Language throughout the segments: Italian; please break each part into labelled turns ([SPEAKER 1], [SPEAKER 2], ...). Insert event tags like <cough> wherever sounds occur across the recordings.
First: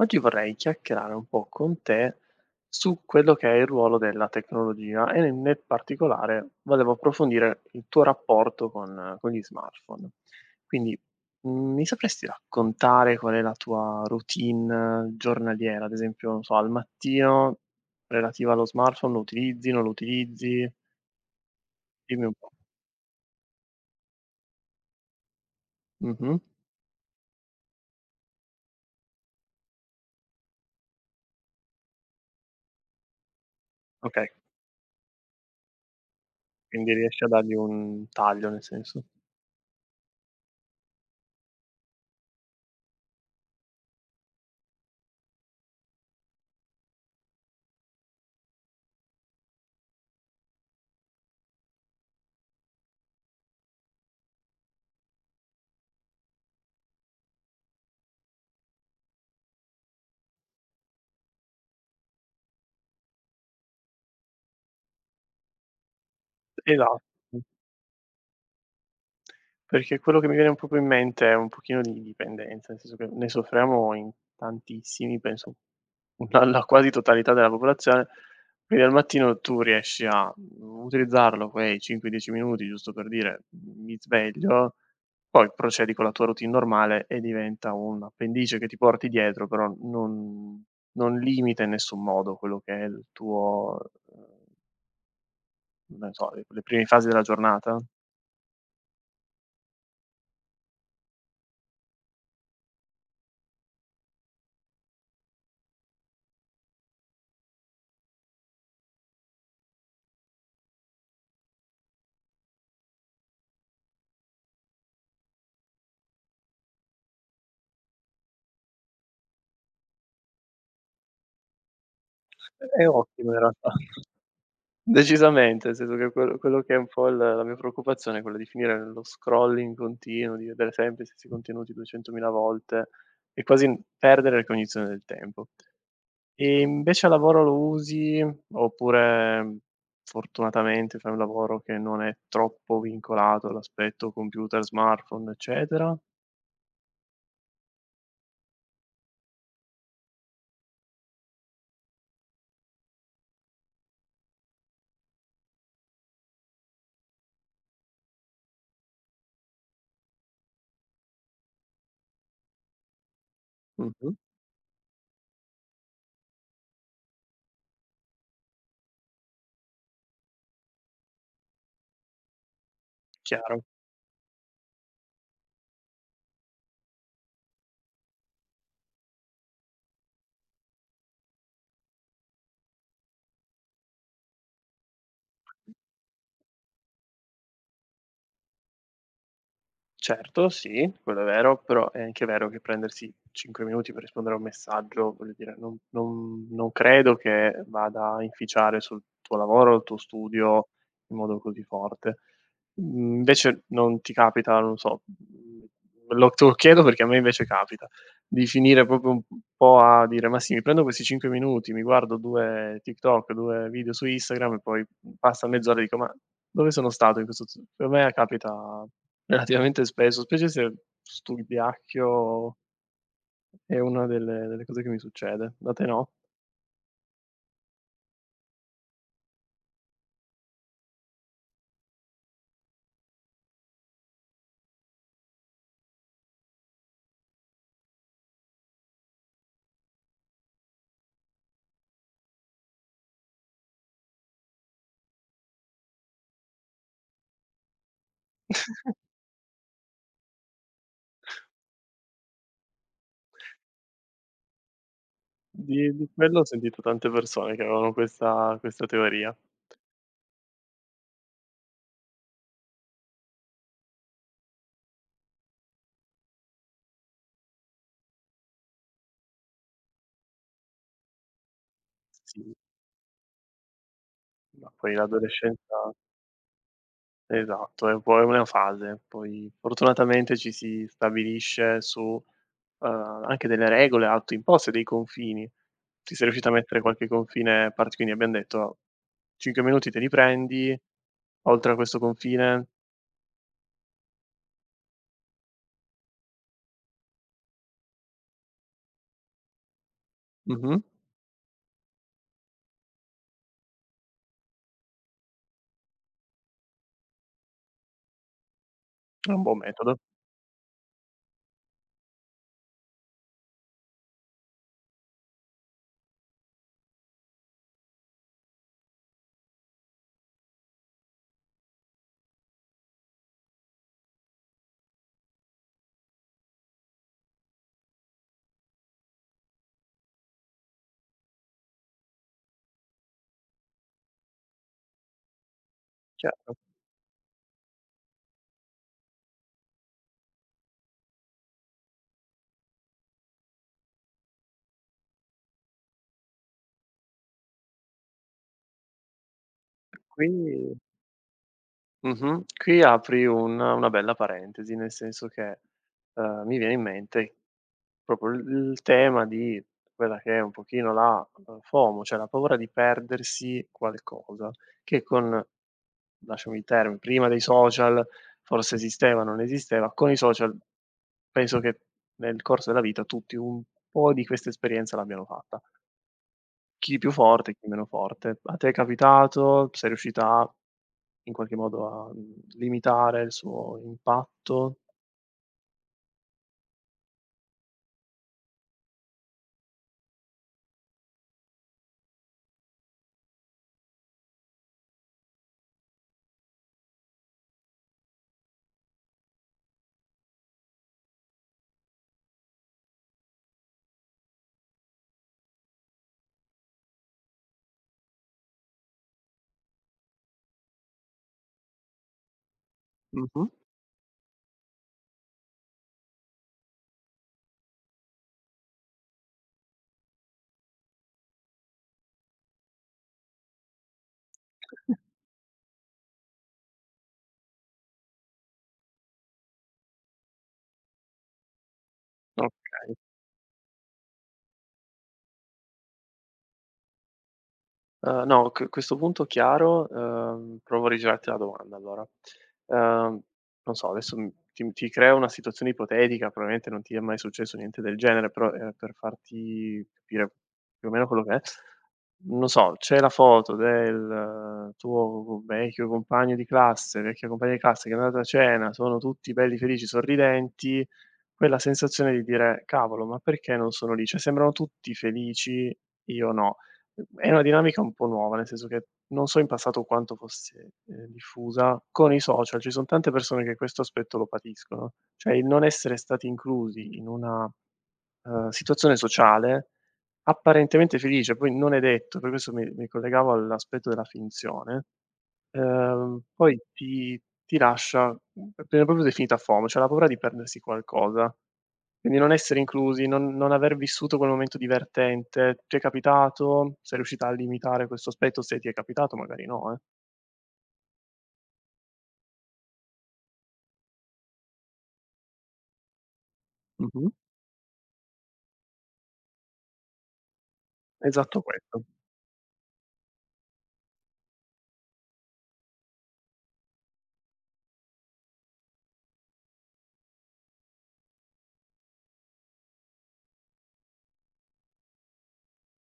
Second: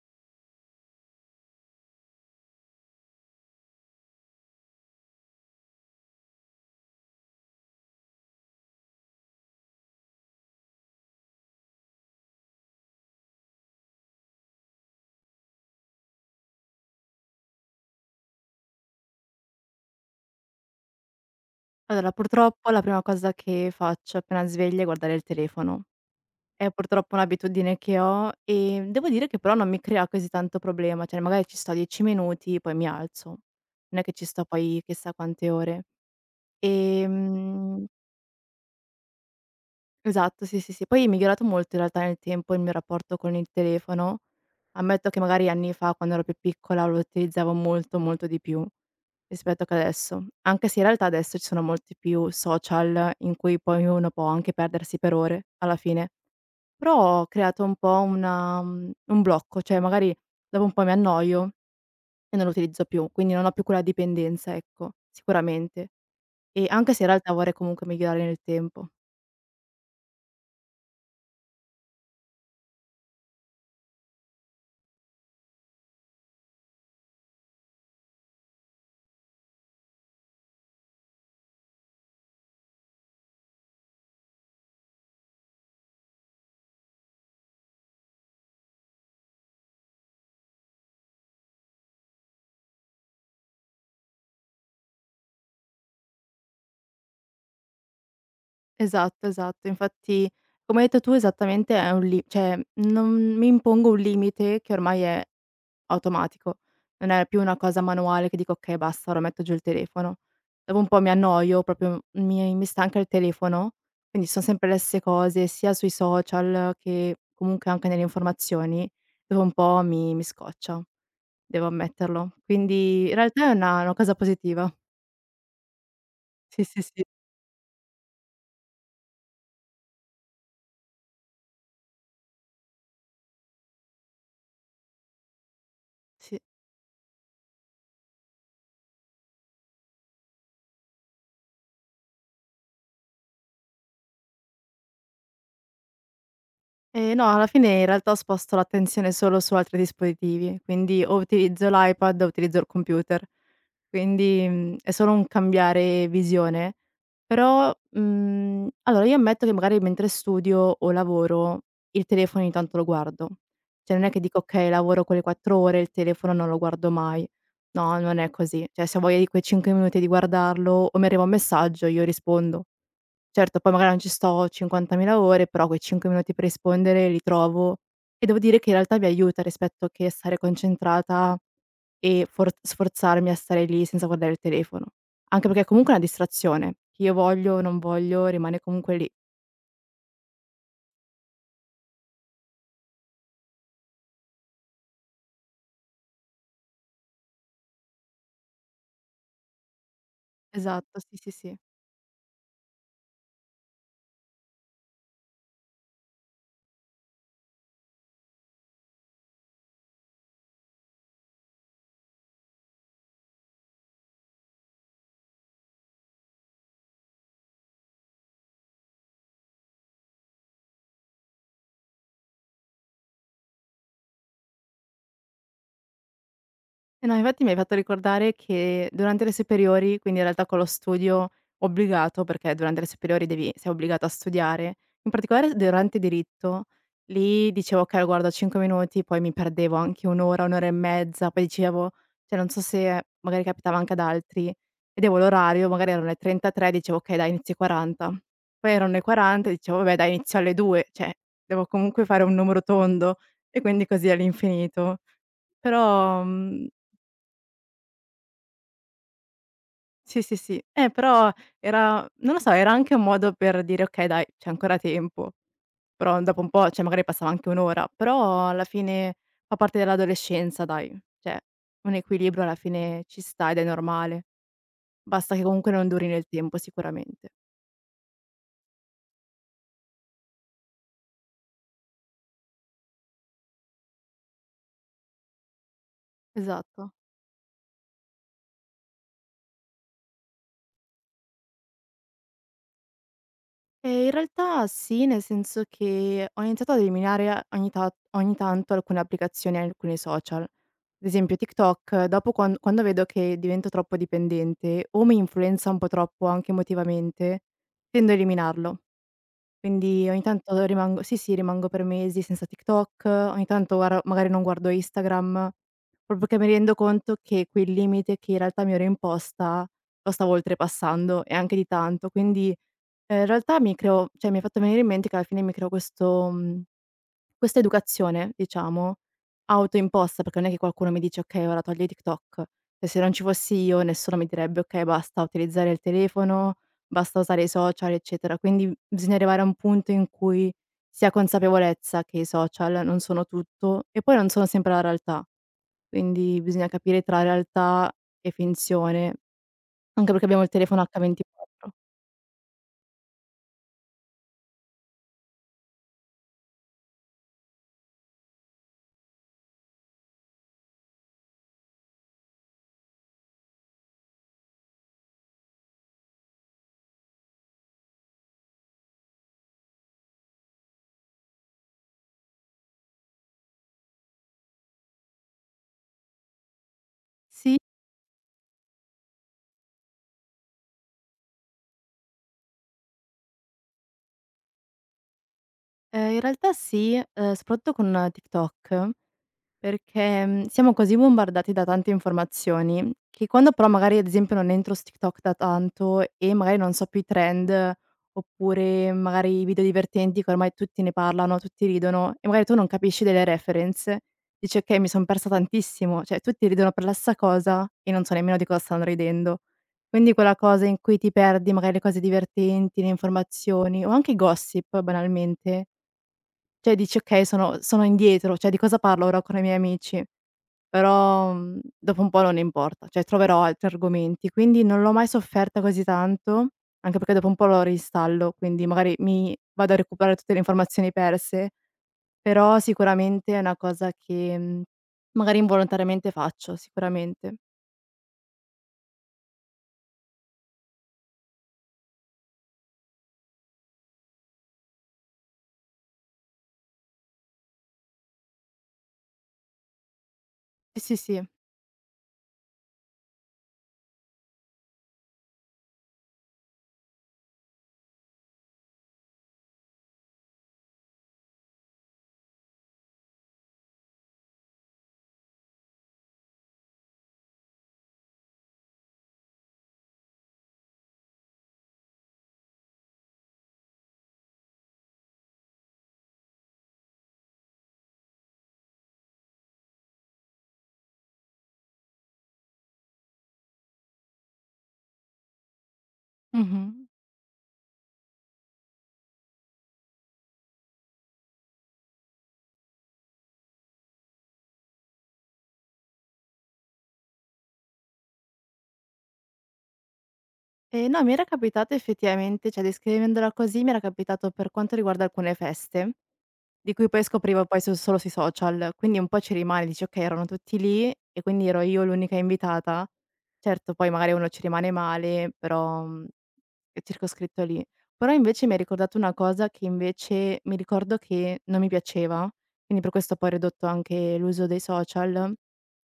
[SPEAKER 1] Oggi vorrei chiacchierare un po' con te su quello che è il ruolo della tecnologia e nel particolare volevo approfondire il tuo rapporto con gli smartphone. Quindi mi sapresti raccontare qual è la tua routine giornaliera, ad esempio, non so, al mattino relativa allo smartphone, lo utilizzi, non lo utilizzi?
[SPEAKER 2] Allora,
[SPEAKER 1] Dimmi un po'.
[SPEAKER 2] purtroppo la prima cosa che faccio appena sveglia è guardare il telefono.
[SPEAKER 1] Mh-mh.
[SPEAKER 2] È purtroppo un'abitudine che ho e devo dire che però non mi crea così tanto problema, cioè magari ci sto 10 minuti, poi mi alzo. Non è che ci
[SPEAKER 1] Okay,
[SPEAKER 2] sto poi chissà quante ore.
[SPEAKER 1] quindi riesci a dargli
[SPEAKER 2] Ehm
[SPEAKER 1] un taglio, nel senso.
[SPEAKER 2] Esatto, sì, sì, sì. Poi è migliorato molto in realtà nel tempo il mio rapporto con il telefono. Ammetto che magari anni fa, quando ero più piccola, lo utilizzavo molto, molto di più rispetto che adesso. Anche se in realtà adesso ci sono molti più social in cui poi uno può anche perdersi per ore alla fine. Però ho creato un po' un blocco, cioè magari dopo un po' mi annoio e non lo utilizzo più, quindi non ho più quella dipendenza, ecco, sicuramente. E anche
[SPEAKER 1] Esatto.
[SPEAKER 2] se in realtà vorrei comunque migliorare nel tempo.
[SPEAKER 1] Perché quello che mi viene proprio in mente è un pochino di dipendenza, nel senso che ne soffriamo in tantissimi, penso <laughs> la quasi totalità della popolazione. Quindi al mattino tu riesci a, utilizzarlo quei 5, 10 minuti, giusto per dire: "Mi sveglio", poi procedi con la tua routine normale e diventa un appendice che ti porti dietro, però non limita in nessun modo quello che è il tuo, ehm, non so, le prime fasi della giornata.
[SPEAKER 2] Esatto, esatto. Infatti, come hai detto tu esattamente è un li cioè, non mi impongo un limite che ormai è automatico. Non è più una cosa manuale che dico: "Okay, basta, ora metto giù il telefono." Dopo un po' mi annoio, proprio mi stanca il telefono, quindi son sempre le stesse cose, sia sui social che comunque anche nelle informazioni. Dopo un po' mi scoccia, devo ammetterlo.
[SPEAKER 1] È
[SPEAKER 2] Quindi in
[SPEAKER 1] ottimo in
[SPEAKER 2] realtà è
[SPEAKER 1] realtà.
[SPEAKER 2] una cosa positiva.
[SPEAKER 1] Decisamente, nel senso che quello
[SPEAKER 2] Sì,
[SPEAKER 1] che è
[SPEAKER 2] sì,
[SPEAKER 1] un
[SPEAKER 2] sì.
[SPEAKER 1] po' il la mia preoccupazione è quella di finire nello scrolling continuo, di vedere sempre gli stessi contenuti 200.000 volte e quasi n perdere la cognizione del tempo.
[SPEAKER 2] Sì.
[SPEAKER 1] E invece al lavoro lo usi oppure fortunatamente fai un lavoro che non è troppo vincolato all'aspetto computer, smartphone, eccetera?
[SPEAKER 2] No, alla fine in realtà sposto l'attenzione solo su altri dispositivi, quindi o utilizzo l'iPad o utilizzo il computer. Quindi, è solo un cambiare visione. Però, allora io ammetto che magari mentre studio o lavoro il telefono ogni tanto lo guardo. Cioè non è
[SPEAKER 1] Mh-mh,
[SPEAKER 2] che dico: "Okay, lavoro quelle 4 ore, il telefono non lo guardo mai." No, non è così. Cioè se ho voglia di quei 5 minuti di guardarlo o mi arriva un messaggio, io rispondo. Certo,
[SPEAKER 1] chiaro.
[SPEAKER 2] poi magari non ci sto 50.000 ore, però quei 5 minuti per rispondere li trovo e devo dire che in realtà mi aiuta rispetto che stare concentrata e for sforzarmi a stare lì senza guardare il telefono. Anche perché comunque è comunque una distrazione, che io voglio o non voglio rimane comunque lì.
[SPEAKER 1] Certo, sì, quello è vero, però è anche vero che prendersi 5 minuti per rispondere a un messaggio, voglio dire, non credo che vada a inficiare sul tuo lavoro o il tuo studio
[SPEAKER 2] Esatto,
[SPEAKER 1] in
[SPEAKER 2] sì, sì,
[SPEAKER 1] modo
[SPEAKER 2] sì.
[SPEAKER 1] così forte. Invece non ti capita, non so, lo te lo chiedo perché a me invece capita, di finire proprio un po' a dire: "Ma sì, mi prendo questi 5 minuti, mi guardo 2 TikTok, 2 video su Instagram e poi passa mezz'ora e dico: 'Ma dove sono stato in questo z'" per me capita relativamente spesso, specie se studiacchio è una delle cose che mi succede. Da te no?
[SPEAKER 2] Eh no, infatti mi hai fatto ricordare che durante le superiori, quindi in realtà con lo studio obbligato, perché durante le superiori devi sei obbligato a studiare, in particolare durante diritto, lì dicevo: "Okay, lo guardo 5 minuti", poi mi perdevo anche 1 ora, 1 ora e mezza, poi dicevo cioè non so se magari capitava anche ad altri, vedevo l'orario, magari erano le 33, dicevo: "Okay dai, inizio ai 40". Poi erano le
[SPEAKER 1] <laughs>
[SPEAKER 2] 40 e dicevo: "Vabbè dai, inizio alle 2", cioè devo comunque fare un numero tondo e quindi così all'infinito.
[SPEAKER 1] Di
[SPEAKER 2] Però,
[SPEAKER 1] quello ho
[SPEAKER 2] mhmm
[SPEAKER 1] sentito tante persone che avevano questa teoria.
[SPEAKER 2] Sì, sì, sì. Però era non lo so, era anche un modo per dire: "Okay dai, c'è ancora tempo." Però dopo un po', cioè magari passava anche 1 ora, però alla fine fa parte dell'adolescenza dai, cioè un equilibrio
[SPEAKER 1] Sì,
[SPEAKER 2] alla fine ci sta ed è normale.
[SPEAKER 1] ma poi
[SPEAKER 2] Basta che comunque non
[SPEAKER 1] l'adolescenza
[SPEAKER 2] duri nel tempo sicuramente.
[SPEAKER 1] esatto, è un po' è una fase. Poi fortunatamente ci si stabilisce su, anche delle regole autoimposte, dei confini. Ti sei riuscito a mettere
[SPEAKER 2] Esatto.
[SPEAKER 1] qualche confine part quindi abbiam detto: "5 minuti te li prendi, oltre a questo confine".
[SPEAKER 2] In realtà sì, nel senso che ho iniziato ad ogni tanto alcune applicazioni e alcuni social.
[SPEAKER 1] Mh-mh.
[SPEAKER 2] Ad esempio TikTok, dopo quando vedo che divento troppo dipendente o mi influenza un po' troppo anche emotivamente, tendo a eliminarlo.
[SPEAKER 1] È un buon metodo,
[SPEAKER 2] Quindi ogni tanto rimango sì, sì, rimango per mesi senza TikTok, ogni tanto guar magari non guardo Instagram, proprio che mi rendo conto che quel limite che in realtà mi ero imposta lo stavo oltrepassando e anche di tanto. Quindi in realtà mi creo cioè mi hai fatto venire in mente che alla fine mi creo questa educazione, diciamo, autoimposta, perché non è che qualcuno mi dice: "Okay, ora togli TikTok." E se non ci fossi io nessuno mi direbbe: "Okay, basta utilizzare il
[SPEAKER 1] certo.
[SPEAKER 2] telefono, basta usare i social, eccetera." Quindi bisogna arrivare a un punto in cui si ha consapevolezza che i social non sono tutto e poi non sono sempre la realtà, quindi bisogna capire tra realtà e finzione, anche perché abbiamo il
[SPEAKER 1] Qui
[SPEAKER 2] telefono H24.
[SPEAKER 1] qui apri un una bella parentesi, nel senso che, mi viene in mente proprio il tema di quella che è un pochino la, FOMO, cioè la paura di perdersi qualcosa, che con, lasciami il termine, prima dei social forse esisteva, non esisteva, con i social penso che nel corso della vita tutti un po' di questa esperienza l'abbiano fatta. Chi più forte,
[SPEAKER 2] Sì?
[SPEAKER 1] chi meno forte. A te è capitato? Sei riuscita in qualche modo a, limitare il suo impatto?
[SPEAKER 2] In realtà sì, soprattutto con TikTok, perché, siamo così bombardati da tante informazioni che quando però magari ad esempio non entro su TikTok da tanto e magari non so più i trend, oppure magari i video divertenti che ormai tutti ne parlano, tutti ridono e magari tu non capisci delle reference, dici: "Okay, mi son persa tantissimo." Cioè tutti ridono per la stessa cosa e non so nemmeno di cosa stanno ridendo. Quindi quella cosa in cui ti perdi magari le cose divertenti, le
[SPEAKER 1] Mh-mh.
[SPEAKER 2] informazioni o anche i gossip banalmente cioè dici: "Okay, sono indietro, cioè di cosa parlo ora con i miei amici?" Però, dopo un po' non importa, cioè troverò altri argomenti. Quindi non l'ho mai sofferta così tanto, anche perché dopo un po' lo reinstallo, quindi magari mi vado a recuperare tutte le informazioni perse, però
[SPEAKER 1] Okay.
[SPEAKER 2] sicuramente è una cosa che magari involontariamente faccio, sicuramente.
[SPEAKER 1] No, q questo punto chiaro, provo a rigirarti la domanda allora. Uhm, Non so, adesso, ti creo una situazione ipotetica, probabilmente non ti è mai successo niente del genere, però, per farti capire
[SPEAKER 2] Sì,
[SPEAKER 1] più o
[SPEAKER 2] sì,
[SPEAKER 1] meno
[SPEAKER 2] sì.
[SPEAKER 1] quello che è, non so, c'è la foto del tuo vecchio compagno di classe, vecchia compagna di classe che è andata a cena, sono tutti belli felici, sorridenti, quella sensazione di dire: "Cavolo, ma perché non sono lì? Cioè sembrano tutti felici, io no." È una dinamica un po' nuova, nel senso che non so in passato quanto fosse, diffusa. Con i social ci son tante persone che questo aspetto lo patiscono, cioè il non essere stati inclusi in una, situazione sociale apparentemente felice, poi non è detto, per questo mi collegavo all'aspetto della finzione. Poi
[SPEAKER 2] Mh-mh.
[SPEAKER 1] ti lascia, appena proprio definita FOMO, cioè la paura di perdersi qualcosa. Quindi non essere inclusi, non aver vissuto quel momento divertente. Ti è capitato? Sei riuscita a limitare questo aspetto? Se ti è capitato, magari no, eh.
[SPEAKER 2] E no, mi era capitato effettivamente, cioè descrivendola così mi era capitato per quanto riguarda alcune feste di cui poi
[SPEAKER 1] Mh-mh.
[SPEAKER 2] scoprivo poi su solo sui social, quindi un po' ci rimani, dici: "Okay, erano tutti lì e
[SPEAKER 1] Esatto
[SPEAKER 2] quindi ero
[SPEAKER 1] questo.
[SPEAKER 2] io l'unica invitata". Certo, poi magari uno ci rimane male, però è circoscritto lì. Però invece mi hai ricordato una cosa che invece mi ricordo che non mi piaceva, quindi per questo poi ho ridotto anche l'uso dei social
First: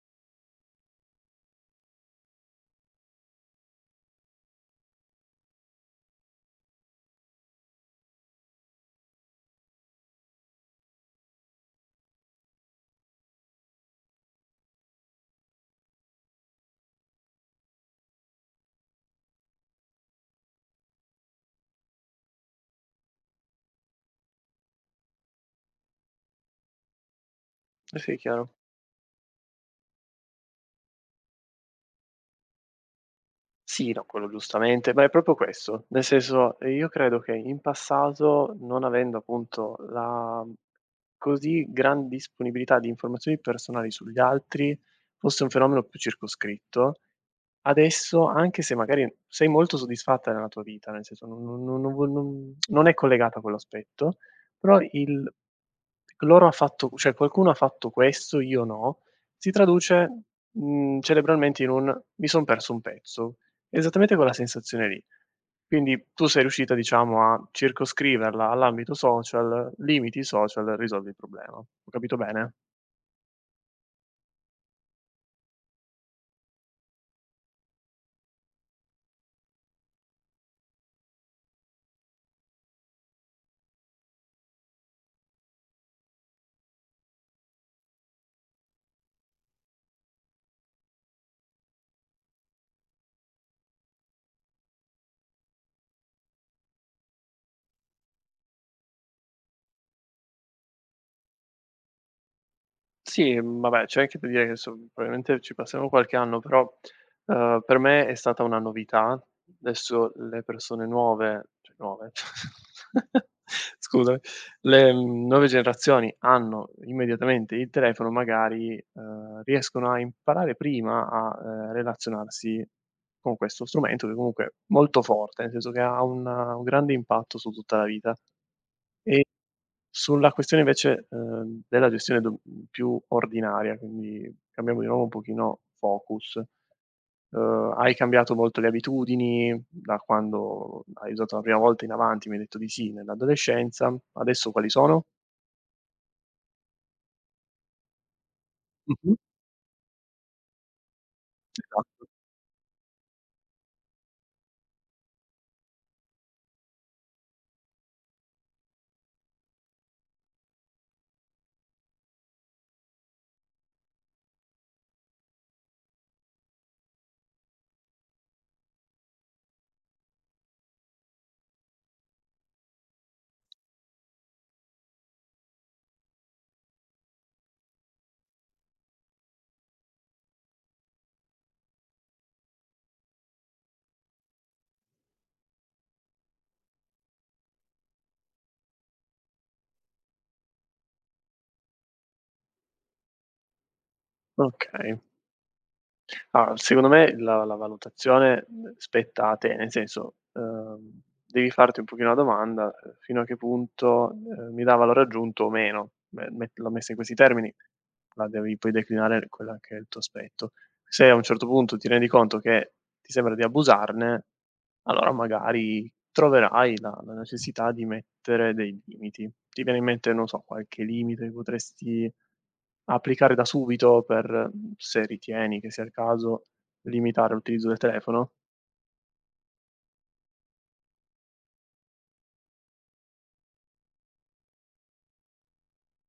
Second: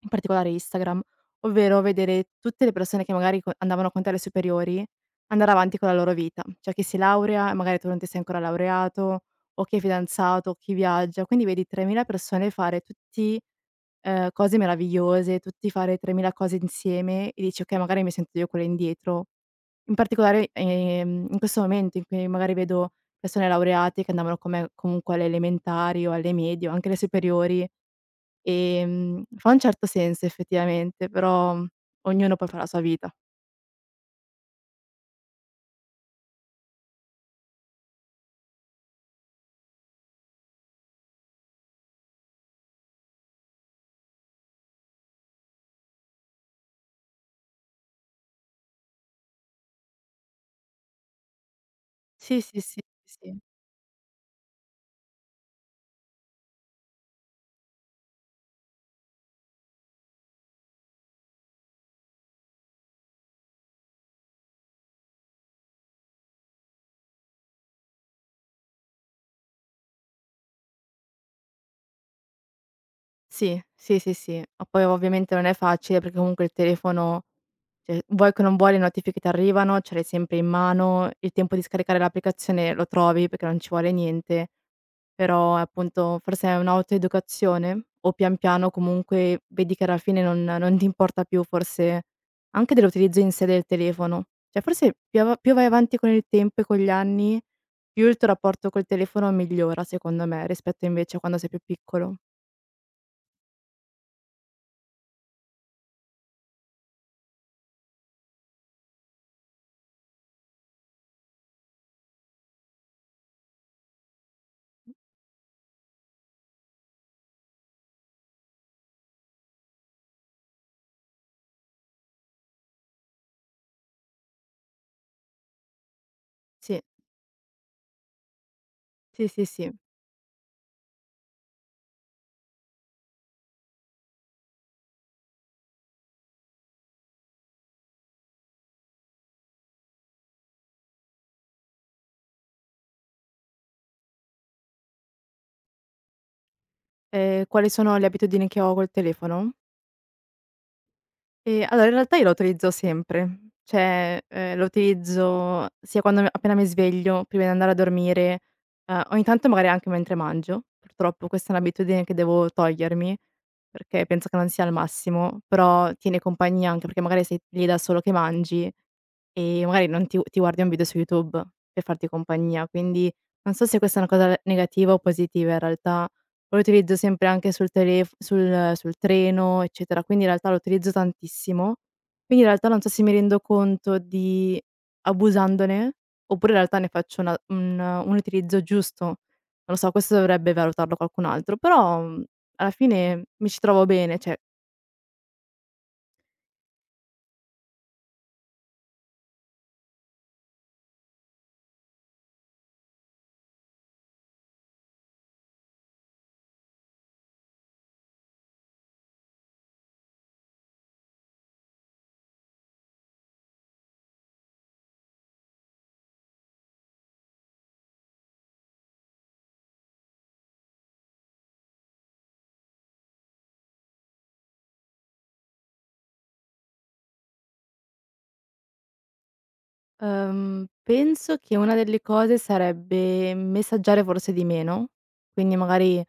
[SPEAKER 2] in particolare Instagram, ovvero vedere tutte le persone che magari co andavano con te alle superiori, andare avanti con la loro vita. Cioè chi si laurea e magari tu non ti sei ancora laureato, o chi è fidanzato, o chi viaggia. Quindi vedi 3000 persone fare tutti, cose meravigliose, tutti fare 3000 cose insieme e dici: "Okay, magari mi sento io quella indietro". In particolare, in questo momento in cui magari vedo persone laureate che andavano con me comunque alle elementari o alle medie o anche alle superiori.
[SPEAKER 1] Eh sì, chiaro.
[SPEAKER 2] Fa un certo senso effettivamente, ognuno poi fa la sua vita.
[SPEAKER 1] Sì, no, quello giustamente, ma è proprio questo. Nel senso, io credo che in passato, non avendo appunto la così gran disponibilità di informazioni personali sugli altri, fosse un fenomeno più circoscritto. Adesso, anche se magari sei molto soddisfatta della tua vita, nel senso non non non non vo
[SPEAKER 2] Sì,
[SPEAKER 1] non
[SPEAKER 2] sì, sì,
[SPEAKER 1] non è collegata
[SPEAKER 2] sì.
[SPEAKER 1] a quell'aspetto, però il loro ha fatto cioè qualcuno ha fatto questo, io no, si traduce, cerebralmente in un: "Mi son perso un pezzo". Esattamente quella sensazione lì. Quindi tu sei riuscita, diciamo, a circoscriverla all'ambito social, limiti social, risolvi il problema. Ho capito bene?
[SPEAKER 2] Sì, sì, sì, sì. Ma poi ovviamente non è facile perché comunque il telefono, cioè vuoi che non vuoi le notifiche t'arrivano, ce l'hai sempre in mano, il tempo di scaricare l'applicazione lo trovi perché non ci vuole niente. Però, appunto, forse è un'autoeducazione? O pian piano comunque vedi che alla fine non ti importa più forse anche dell'utilizzo in sé del telefono? Cioè forse più vai avanti con il tempo e con gli anni, più il tuo rapporto col telefono migliora secondo me, rispetto invece a quando sei più piccolo.
[SPEAKER 1] Sì, vabbè, c'è anche da dire che adesso probabilmente ci passeremo qualche anno, però, per me è stata una novità. Adesso le persone nuove cioè nuove, <laughs> scusami, le, nuove generazioni hanno immediatamente il telefono, magari, riescono a imparare prima a, relazionarsi con questo strumento che comunque è molto forte, nel senso che ha un
[SPEAKER 2] Sì,
[SPEAKER 1] grande impatto su tutta la vita. E
[SPEAKER 2] sì, sì, sì.
[SPEAKER 1] sulla questione invece, della gestione più ordinaria, quindi cambiamo di nuovo un pochino focus. Hai cambiato molto le abitudini da quando hai usato la prima volta in avanti? Mi hai detto di sì, nell'adolescenza. Adesso quali sono?
[SPEAKER 2] Quali sono le abitudini che ho col
[SPEAKER 1] Mh-mh.
[SPEAKER 2] telefono? Allora in
[SPEAKER 1] Esatto.
[SPEAKER 2] realtà io la utilizzo sempre. Cioè, la utilizzo sia quando m appena mi sveglio, prima di andare a dormire, ogni tanto magari anche mentre mangio. Purtroppo questa è un'abitudine che devo togliermi, perché penso che non sia il massimo, però tiene compagnia anche perché magari sei lì da solo che mangi. Magari non ti guardi un video su YouTube per farti compagnia, quindi non so se questa è una cosa negativa o positiva in realtà. Lo utilizzo sempre anche sul telef sul sul treno, eccetera, quindi in realtà lo utilizzo tantissimo. Quindi in realtà non so se mi rendo conto di abusandone, oppure in realtà ne faccio una un utilizzo giusto. Non lo so, questo dovrebbe valutarlo qualcun altro, però alla fine mi ci trovo bene, cioè
[SPEAKER 1] Okay. Allora, secondo me la valutazione, spetta a te, nel senso, devi farti un pochino la domanda, fino a che punto, mi dà valore aggiunto o meno. Me met l'ho messa in questi termini, la devi poi declinare quella che è il tuo aspetto se a un certo punto ti rendi conto che ti sembra di abusarne, allora magari troverai la necessità di mettere dei limiti. Ti viene in mente, non so, qualche limite che potresti applicare da subito per, se ritieni che sia il caso, limitare l'utilizzo del telefono?
[SPEAKER 2] Penso che una delle cose sarebbe messaggiare forse di meno, quindi magari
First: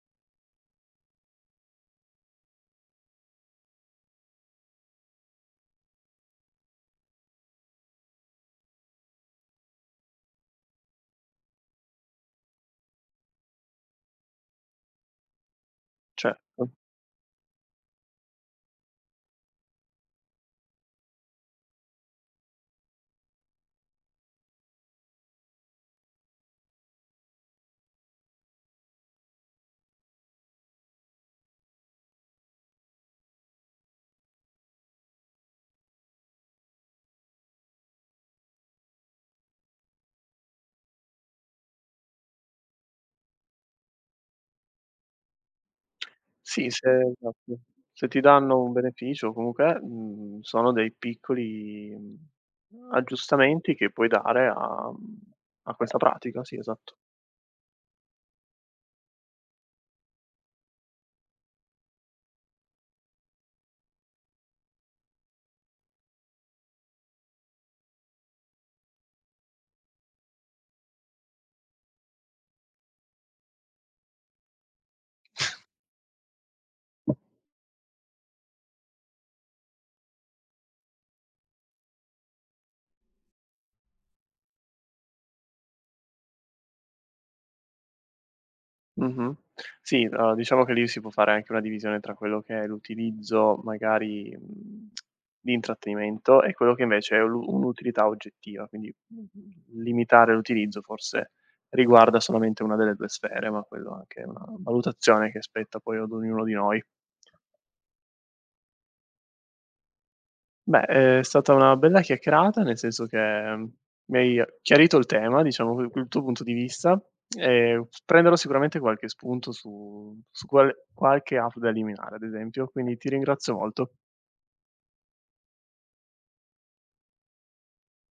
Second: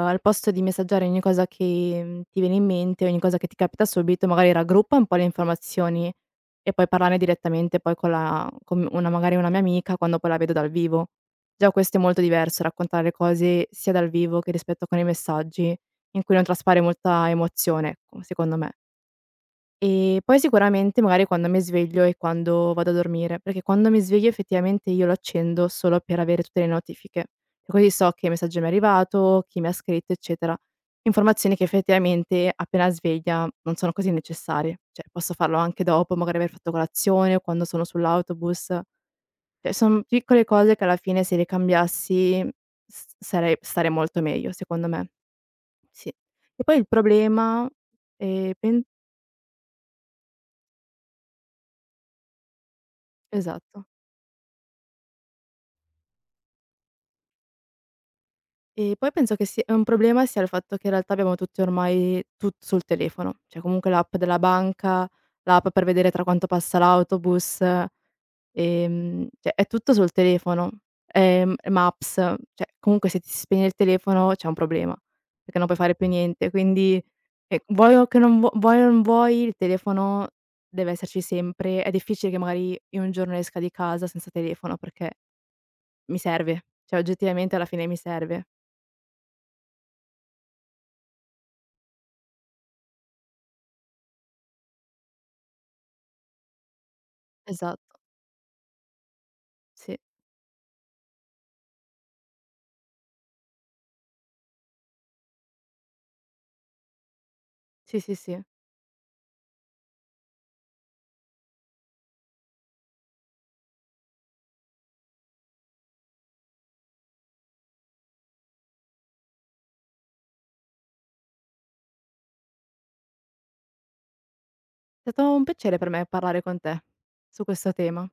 [SPEAKER 2] al posto di messaggiare ogni cosa che ti viene in mente, ogni cosa che ti capita subito, magari raggruppa un po' le informazioni e poi parlarne direttamente poi con una mia amica quando poi la vedo dal vivo. Già questo è molto diverso, raccontare le cose sia dal vivo che rispetto con i messaggi in cui non
[SPEAKER 1] Certo.
[SPEAKER 2] traspare molta emozione, ecco, secondo me. E poi sicuramente magari quando mi sveglio e quando vado a dormire, perché quando mi sveglio effettivamente io lo accendo solo per avere tutte le notifiche. Così so che messaggio mi è arrivato, chi mi ha scritto, eccetera. Informazioni che effettivamente appena sveglia non sono così necessarie. Cioè posso farlo anche dopo, magari aver fatto colazione o quando sono sull'autobus. Cioè sono piccole cose che alla fine se le cambiassi starei molto meglio, secondo me. Sì. E
[SPEAKER 1] Sì,
[SPEAKER 2] poi il
[SPEAKER 1] se esatto.
[SPEAKER 2] problema...
[SPEAKER 1] Se ti
[SPEAKER 2] eh,
[SPEAKER 1] danno un
[SPEAKER 2] pen-
[SPEAKER 1] beneficio comunque, sono dei piccoli, aggiustamenti
[SPEAKER 2] esatto.
[SPEAKER 1] che puoi dare a questa pratica, sì, esatto.
[SPEAKER 2] E poi penso che è un problema sia il fatto che in realtà abbiamo tutti ormai tutto sul telefono, cioè comunque l'app della banca, l'app per vedere tra quanto passa l'autobus, cioè è tutto sul telefono, Maps, cioè comunque se ti si spegne il telefono c'è un problema, perché non puoi fare più niente. Quindi, vuoi o non vuoi il telefono deve esserci sempre. È difficile che magari io un giorno esca di casa senza telefono perché mi serve, cioè oggettivamente alla fine mi serve.
[SPEAKER 1] Mh-mh. Sì, diciamo che lì si può fare anche una divisione tra quello che è l'utilizzo magari, di intrattenimento e quello che invece è l'u
[SPEAKER 2] Esatto.
[SPEAKER 1] un'utilità oggettiva, quindi,
[SPEAKER 2] Sì,
[SPEAKER 1] limitare l'utilizzo forse riguarda solamente una delle 2 sfere, ma quello anche è una valutazione che spetta poi ad ognuno di noi.
[SPEAKER 2] sì, sì, sì.
[SPEAKER 1] Beh, è stata una bella chiacchierata, nel senso che, mi hai chiarito il tema, diciamo, co col tuo punto di vista, e prenderò sicuramente qualche spunto su qualche app da eliminare, ad esempio, quindi ti ringrazio molto.
[SPEAKER 2] È stato un piacere per me parlare con te su questo tema.